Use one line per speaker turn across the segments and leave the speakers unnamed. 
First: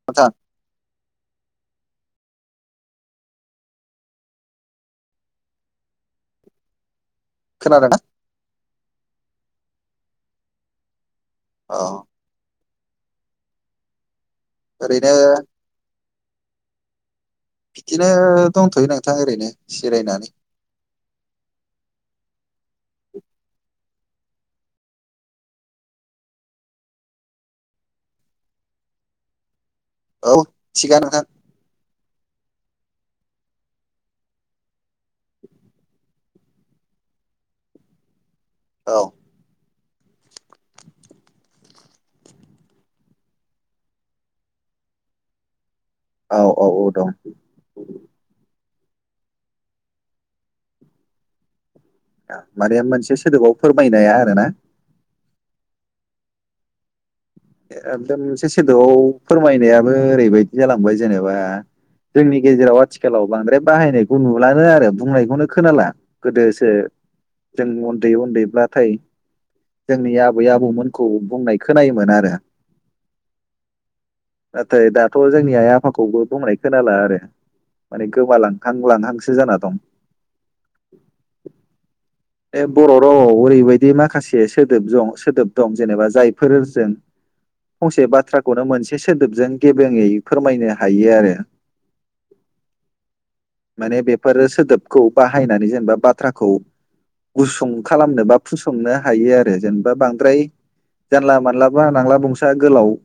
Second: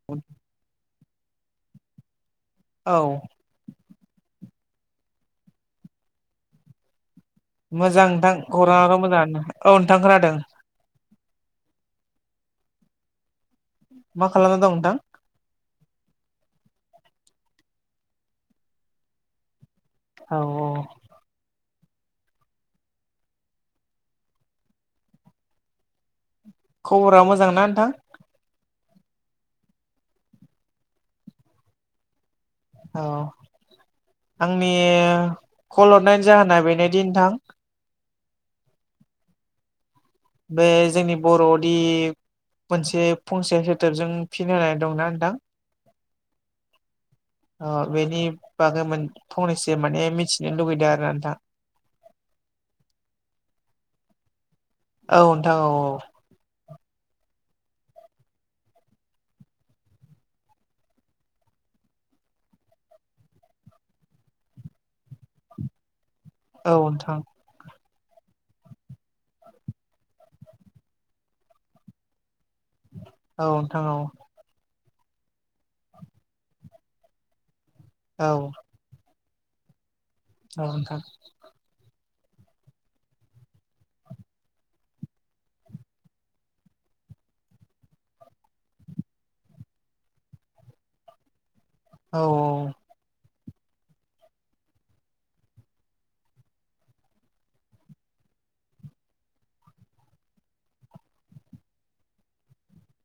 [unintelligible]
औ।
खोनादों ना
मोजां नोंथां खौराङाथ' मोजाङानो औ नोंथां खोनादों।
औ।
मा खालामना दं नोंथां?
ओरैनो बिदिनो दंथयो नोंथां ओरैनो। जिरायनानै
औ औ। खबरा मोजां ना नोंथां?
औ थिगानो नोंथां।
औ आंनि कल हरनायनि जाहोना बेनोदि नोंथां
औ।
बे जोंनि बर'नि मोनसे फंसे सोदोबजों फिन होनाय दंना नोंथां।
औ औ औ दं
ओ बेनि बांगै मोन फंनैसो माने मिथिनो लुुबैदों आरो ना नोंथां।
माने मोनसे सोदोबाव फोरमायनाया आरो ना?
औ नोंथां औ औ।
एकदम मोनसे सोदोबआव फोरमायनायाबो ओरैबायदि जालांबाय जेनेबा जोंनि गेजेराव आथिखालाव बांद्राय बाहायनायखौ नुलानो आरो बुंनायखौनो खोनाला। गोदोसो
औ नोंथां
जों उन्दै उन्दैब्लाथाय जोंनि आबै-आबौमोनखौ बुंनाय खोनायोमोन आरो।
औ नोंथां औ।
नाथाय दाथ' जोंनि आइ-आफाखौबो बुंनाय खोनाला आरो माने
औ
गोमालांखो हां लाना हांसो जाना दं।
औ नोंथां।
[inaudible] बे बर' रावआव ओरैबायदि माखासे सोदोब जं सोदोब दं जेनेबा जायफोरजों फंसे बाथ्राखौनो मोनसे सोदोबजों गेबेङै फोरमायनो हायो आरो।
औ औ।
माने बेफोरो सोदोबखौ बाहायनानै जेनेबा बाथ्राखौ गुसुं खालामनो बा फुसंनो हायो आरो जेनेबा बांद्राय जानला-मानला बा नांला-बंसाया गोलाव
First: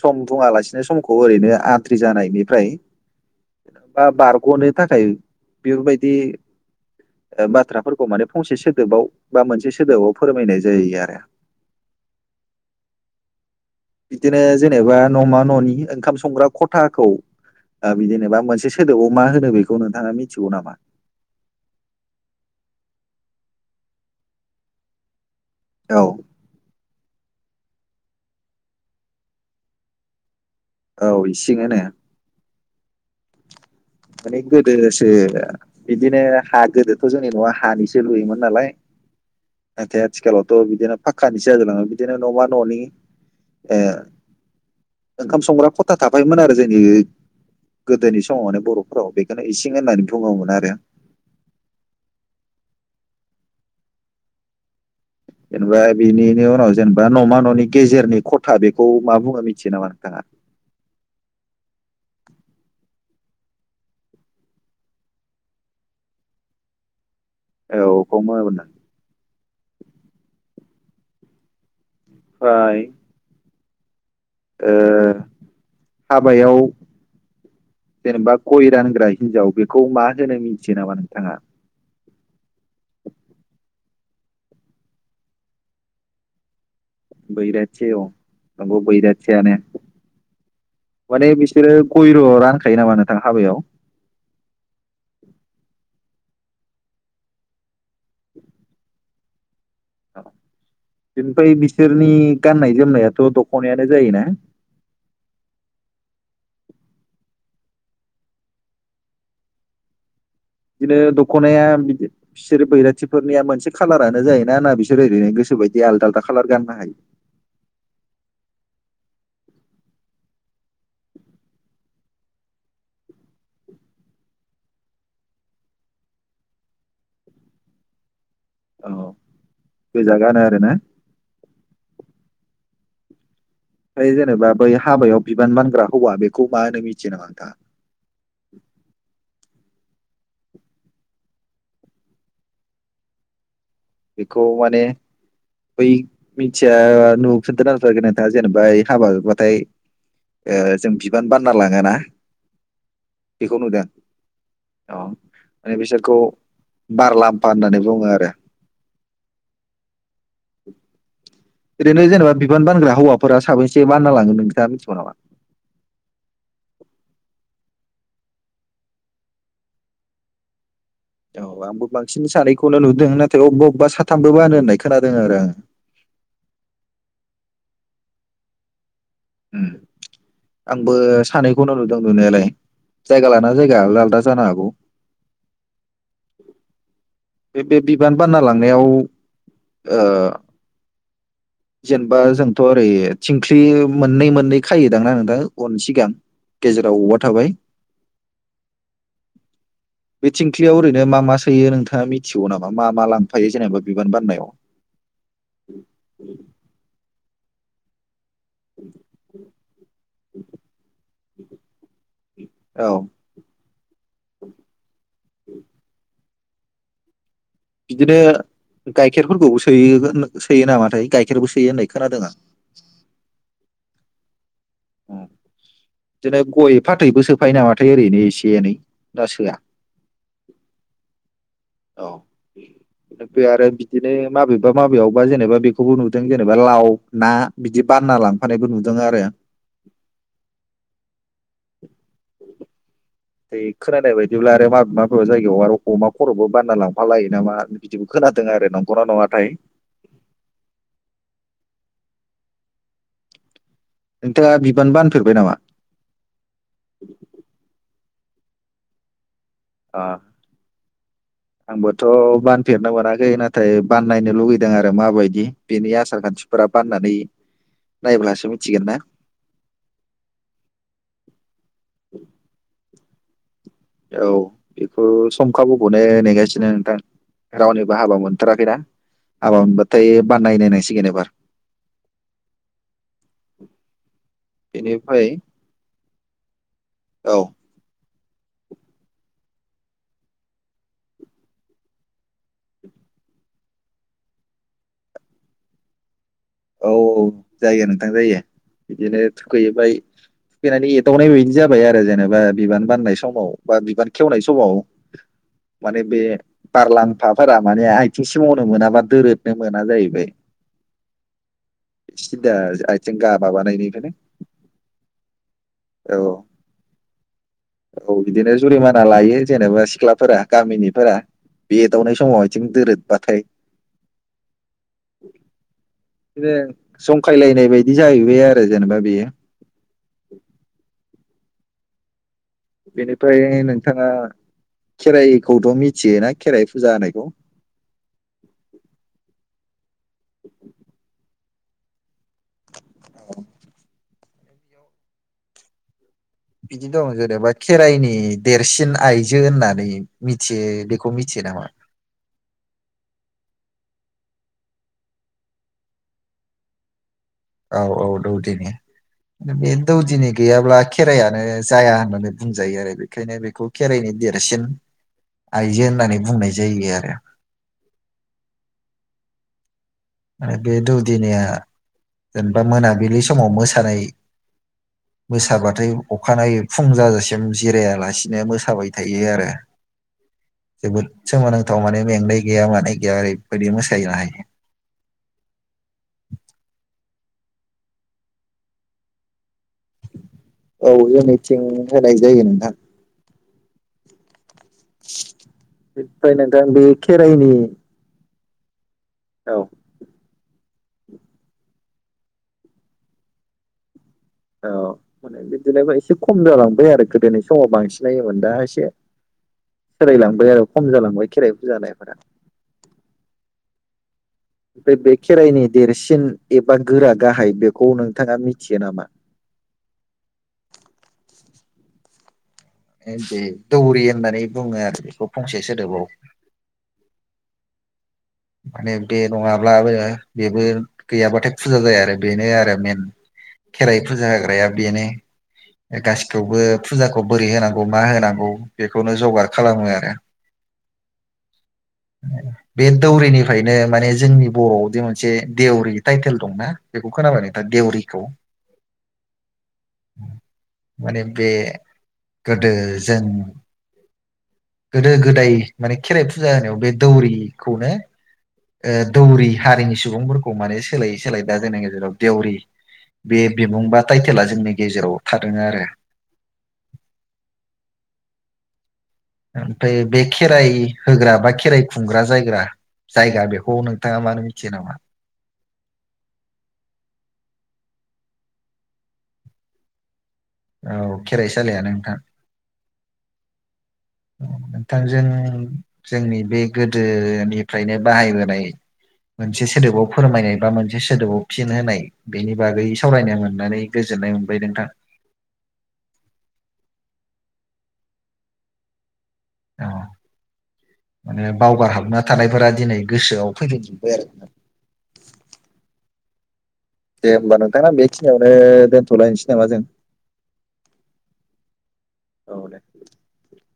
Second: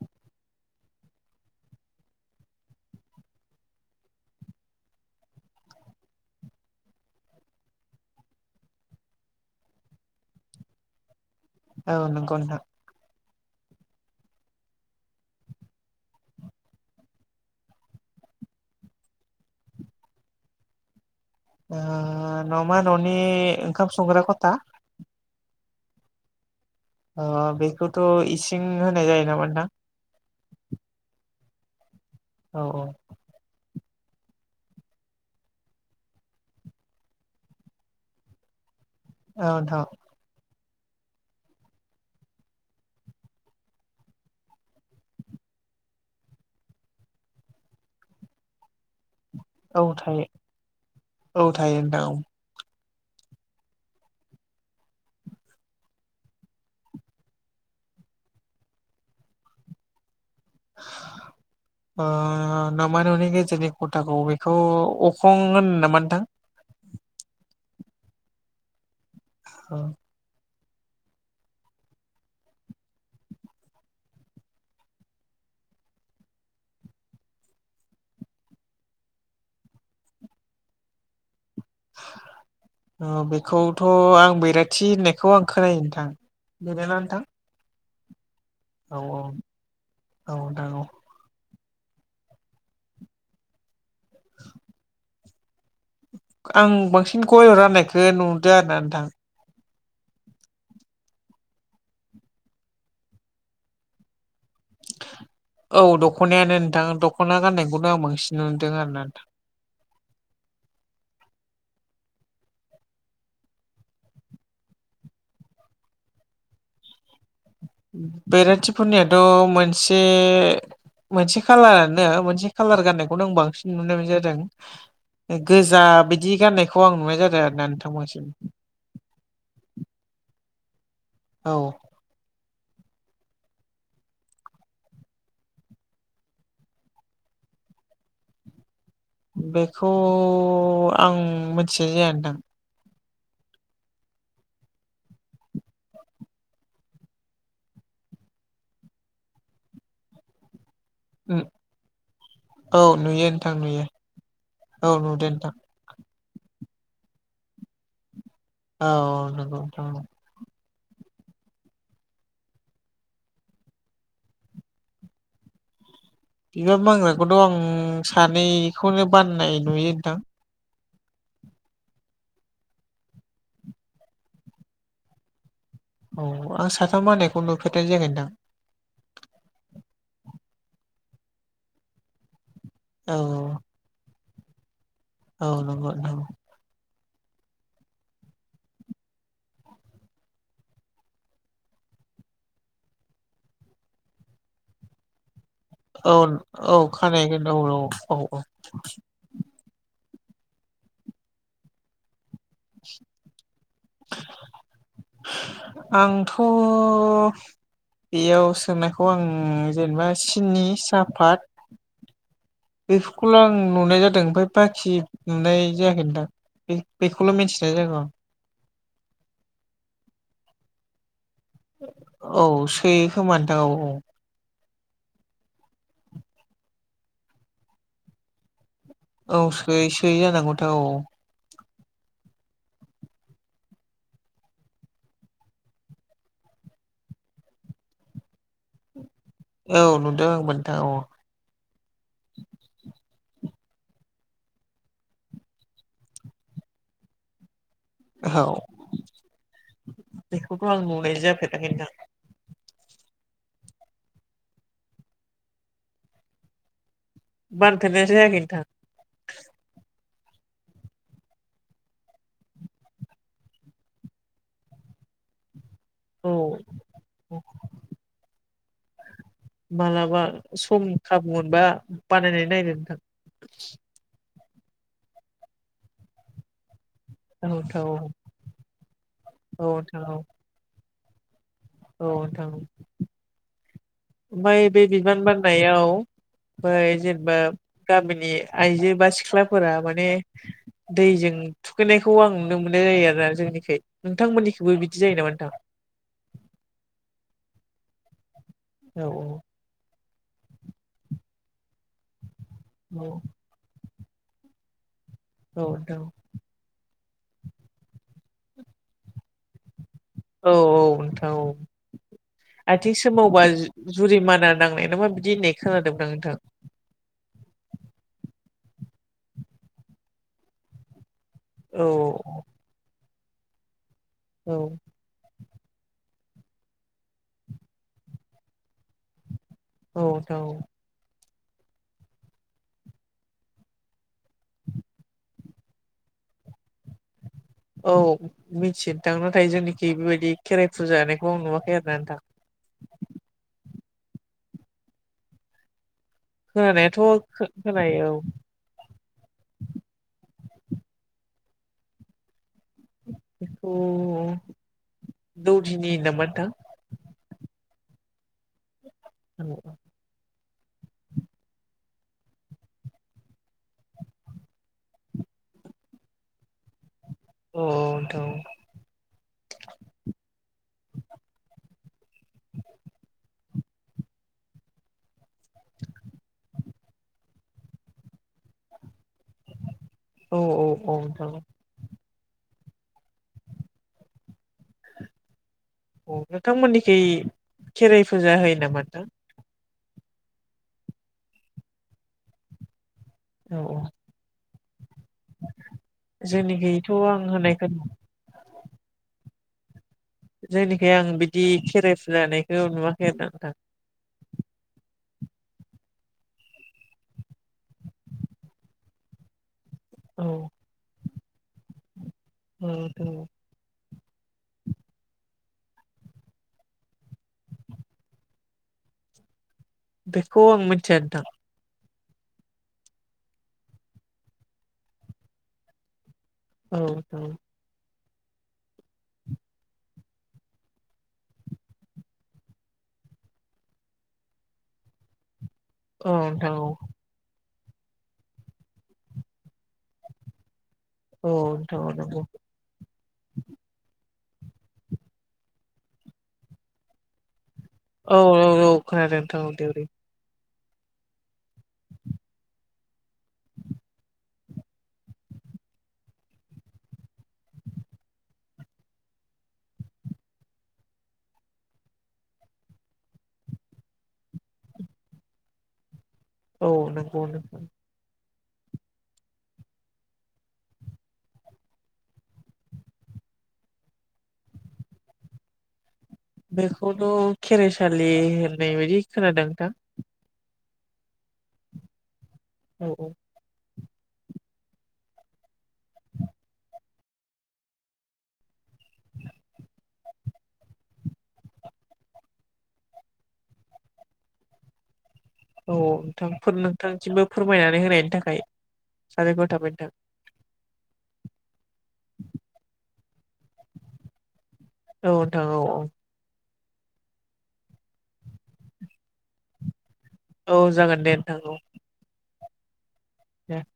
सम बुङालासिनो समखौ ओरैनो आद्रि जानायनिफ्राय बा बारग'नो थाखाय बेफोर बायदि ओ बाथ्राफोरखौ माने फंसे सोदोबाव बा मोनसे सोदोबाव फोरमायनाय जायो आरो।
औ नंगौ नोंथां।
बिदिनो जेनेबा न'मा न'नि ओंखाम संग्रा खथाखौ ओ बि जेनेबा मोनसे सोदोबाव मा होनो बेखौ नोंथाङा मिथिगौ नामा?
ओ न'मा न'नि ओंखाम संग्रा खथा
औ।
ओ बेखौथ' इसिं होनाय जायो नामा नोंथां?
औ इसिं होनो।
औ औ।
माने गोदोसो बिदिनो हा गोदोथ' जोंनि न'आ हानिसो लुयोमोन नालाय
औ नोंथां
नाथाय आथिखालावथ' बिदिनो फाक्कानिसो जाजोबलाङो बिदिनो न'मा न'नि ओ ओंखाम संग्रा खथा थाफामोन आरो जोंनि गोदोनि समाव माने बर' फोराव बेखौनो इसिं
औ
होननानै
थायो
बुङोमोन आरो।
औ थायो नोंथां औ।
जेनेबा बिनिनि उनाव जेनेबा न'मा न'नि गेजेरनि खथा बेखौ मा बुङो मिथियो नामा नोंथाङा? [inaudible]
ओ नोमा न'नि गेजेरनि खथाखौ बेखौ अखं होनो नामा नोंथां?
औ अखम [unintelligible]
औ।
फ्राय ओ हाबायाव जेनेबा गय रानग्रा हिनजाव बेखौ मा होनो मिनथियो नामा नोंथाङा? [inaudible]
औ बेखौथ' आं बैराथि होननायखौ आं खोनायो नोंथां। बेनोना नोंथां?
बैराथि औ आवबो
औ
बैराथियानो।
औ नोंथां औ।
माने बिसोरो गयल रानखायो नामा नोंथां हाबायाव?
आं बांसिन गयल' राननायखो नुदों आरोना नोंथां।
अ बेनिफाय बिसोरनि गाननाय जोमनायाथ' दख'नायानो जायोना?
औ दख'नायानो नोंथां दख'ना गाननायखौनो आं बांसिन नुदों आरो ना नोंथां।
बिदिनो दखनाया बिदि बिसोरो बैराथिफोरनिया मोनसे खालारानो जायोना होनना बिसोर ओरैनो गोसो बायदि आलदा आलदा खालार गाननो हायो?
बेराथि फोरनियाथ' मोनसे मोनसे खालारानो मोनसे कालार गाननायखौनो आं बांसिन नुनाय बायदि जादों। गोजा बिदि गाननायखौ आं नुनाय जादों आरो ना नोंथां बांसिन।
औ गोजा गानो आरोना।
औ।
फ्राय जेनेबा बै हाबायाव बिबान मानग्रा हौवा बेखौ मा होनो मिथियो नामा नोंथाङा?
बेखौ आं मोन्थिनाय जाया नोंथां।
बिखौ माने बै मिन्थिया नुफेरदोंना नुफेराखै नोंथाङा जेनेबा हाबा बाथाय ओ जों बिउ बिबान बान्ना लाङोना
औ नुयो नोंथां
बेखौ
नुयो
नुदों?
औ
अ
नुदों नोंथां
माने बिसोरखौ बारलाम्फा होननानै बुङो आरो।
औ नोंगौ नोंथां औ।
[inaudible] ओरैनो जेनेबा बिनग्रा हौवाफोरा साबैसे बान्ना लाङोन नोंथाङा मिथिगौ नामा?
बिबार बानग्राखौथ' आं सानैखौनो बाननाय नुयो नोंथां।
औ आंबो बांसिन सानैखौनो नुदों नाथाय अबबा अबबा साथामबो बानो होननाय खोनादों आरो आङो।
औ आं साथाम मानायखौ नुफेरनाय जागोनदां।
उम आंबो सानैखौनो नुदों नुनायालाय
औ
जायगा लाना जायगा आलदा आलदा जानो हागौ।
औ नंगौ नोथां औ।
बे बे बिबान बानना लांनायाव ओ जेनेबा जोंथ ओरै थिंख्लि मोननै मोननै खायोदांना नोंथां? उन सिगां
औ औ
गेजेराव औवा
खानायगोन
थाबाय
औ औ औ औ।
बि थिंखलियाव ओरैनो मा मा सोयो नोंथाङा मिथ मिथिगौ नामा मा मा लांफायो जेनेबा बिबान बाननायाव?
अ बेयाव सोंनायखौ आं जेनेबा सिनि सापात
औ
बेफोरखौल आं नुनाय जादों ओमफ्राय बाखि नुनाय जायाखै नोंथां। बेखौल मिन्थिनाय जागौ आं।
बिदिनो गाइखेरफोरखौबो सोयो सोयो नामाथाय गाइखेरबो सोयो होननाय खोनादों आं
औ सोयो खोमा नोंथां औ औ।
बिदिनो गय फाथैबो सोफायो नामाथाय ओरैनो एसे एनै। ना
औ
सोआ
सोयो सोयो जानांगौ नोंथा औ।
औ। आरो बिदिनो माबेबा माबेयावबा जेनेबा बेखौबो नुदों जेनेबा लाव ना। बिदि बानना लांफानायबो नुदों आरो।
औ नुदों आबो नोंथां औ।
बै खोनानाय बायदिब्ला आरो मा माबबा जायगायाव आरो अमा खरबो बानना लांफालायो नामा। बिदिबो
औ
खोनादों आरो नंगौना नङाथाय।
बेखौथ आं नुनाय जाफेराखै नोंथां।
नोंथाङा बिबान बानफेरबाय नामा?
बानफेरनाय जायाखै नोंथां।
ओ आंबोथ बानफेरनो मोनाखै नाथाय बाननायनो लुुबैदों आरो माबायदि। बेनि आसार
औ।
खान्थिफोरा बाननननै नायब्लासो मिथिगोनना।
मालाबा सम खाबु मोनबा बानायनानै नायदो नोंथां।
औ बेखौ सम खाबुखौनो नेगासिनो नोंथां।
नोंथां।
रावनिबो
औ नोंथां औ
हाबा मोनथाराखैना हाबा
औ नोंथां
मोनबाथाय
औ
बाननाय नायनांसिगोन एबार।
औ नोंथां।
[inaudible]
ओमफ्राय बे बिबान
बेनिफ्राय
बाननायाव बै
औ
जेनेबा गामिनि आइजो बा सिख्लाफोरा माने दैजों थुखैनायखौ आं नुनो मोननाय जायो आरोना जोंनिखै नोंथांमोननिखौबो बिदि जायो नामा नोंथां?
औ औ जायो नोंथां जायो
औ
बिदिनो थुखैबाय थुखैनानै एदावनाय बेदिनो जाबाय आरो जेनेबा बिबान बाननाय
औ
समाव। बा बिबार खेवनाय समाव
औ नोंथां
माने बे बारलामफाफोरा माने आथिं सि मावनो मोनाबा दोरोदनो मोना जाहैबाय।
औ औ नोंथां औ।
सिदा
आथिं
गा
सोमावबा
माबानायनिफ्रायनो
जुरिमाना नांनाय नामा बिदि होननाय खोनादों आं
औ
नोंथां।
औ बिदिनो जुरिमाना लायो जेनेबा सिख्लाफोरा गामिनिफोरा। बे
औ
एदावनाय समाव आथिं दोरोदबाथाय।
औ।
बिनो जंखायलायनाय बायदि जाहैबाय आरो जेनेबा बेयो।
औ नोंथां औ।
बेनिफ्राय नोंथाङा खेराइखौथ' मिथियोना खेराइ फुजा होनायखौ।
औ मिथिनो नोंथां नाथाय जोंनिखि बेबायदि खेराइ फुजा होनानायखौ आं नुवाखै आरो ना नोंथां।
[inaudible] बिदि
खोनानायाथ'
दं जेनेबा
खोनायो
खेराइनि देरसिन आइजो होननानै मिथियो बेखौ मिथियो नामा?
बेखौ दौदिनि होनो मोन नोंथां।
औ औ दौदिनि
औ
बे दौदिनि। गैयाब्ला खेरायानो जाया होननानै बुंजायो आरो बेखायनो बेखौ खेराइनि देरसिन। आइजो होननानै बुंनाय जायो आरो।
अ नोंथां।
आरो बे दौदिनिया जेनेबा मोनाबिलि समाव मोसानाय। मोसाबाथाय अखानायै फुं जाजासिम जिरायालासिनो मोसाबाय थायो आरो।
औ औ औ
जोबोद
नोंथां
सोमोनांथाव माने मेंनाय गैया मानाय गैया ओरैबायदि मोसायो हायो।
नोंथांमोननिखै खेराइ फुजा होयो नामा नोंथां।
औ जोंनिथिं होनाय जायो नोंथां।
औ
बेनिफ्राय नोंथां बे
जोंनिखैथ' आं
खेराइनि
होनायखौ
औ
जोंनिखै आं बिदि खेराइ फुजानायखौ नुवाखै आरो नोंथां
औ बिदिनो एसे खम जालांबाय आरो गोदोनि समाव बांसिन नायोमोन दा एसे
औ
सोलायलांबाय आरो खम जालांबाय खेराइ फुजा होनायफोरा
औ
ओमफ्राय बे खेराइनि देरसिन एबा गोरा गाहाय बेखौ नोंथाङा मिथियो नामा
बेखौ आं मिथिया नोंथां
दे दौरि होननानै बुङो आरो बेखौ फंसे सोदोबाव
औ औ
माने बे नङाब्लाबो बेबो गैयाब्लाथाय फुजा जाया आरो बेनो आरो मेेन खेराइ फुजा होग्राया बेनो
औ नोंथां
गासिखौबो
औ
फुजाखौ बोरै होनांगौ मा होनांगौ बेखौनो जगार खालामो आरो
औ नोंथां औ नंगौ
बे दौरिनिफ्रायनो माने जोंनि बर'आवदि मोनसे देवरि टाइटेल दंना बेखौ खोनाबाय
औ
देवरिखौ
औ औ खोनादों नोंथां औ देउरि
माने बे गोदो जों गोदो गोदाय माने खेराइ फुजा होनायाव बे दौरिखौनो ओ दौरि हारिनि सुबुंफोरखौ माने सोलायै सोलायै दा जोंनि गेजेराव देउरि बे बिबुं बा टाइटेला जोंनि गेजेराव थादों आरो
औ नंगौ नंगौ
ओमफ्राय बे खेराइ होग्रा बा खेराइ खुंग्रा जायग्रा जायगा बेखौ नोंथाङा मानो मिथियो नामा
बेखौथ' खेराइसालि होननाय बायदि खोनादों नोंथां
औ खेराइसालियानो नोंथां
औ-औ
नोंथांजों जोंनि बे गोदोनिफ्रायनो बाहायबोनाय मोनसे सोदोबाव फोरमायनाय बा मोनसे सोदोबाव फिन होनाय बेनि बागै सावरायनो मोननानै गोजोननाय मोनबाय नोंथां
औ-औ नोंथां नोंथांसिमबो फोरमायनानै होनायनि थाखाय साबायखर थाबाय
औ
नोंथां
माने बावगार हाबना थानायफोरा दिनै गोसोआव फैफिनजोब्बाय आरो
औ नोंथां औ औ
दे होमबा नोंथा ना बेखिनियावनो दोनथ'लायनोसै नामा जों
औ जागोन दे नोंथां औ
औ दे
दे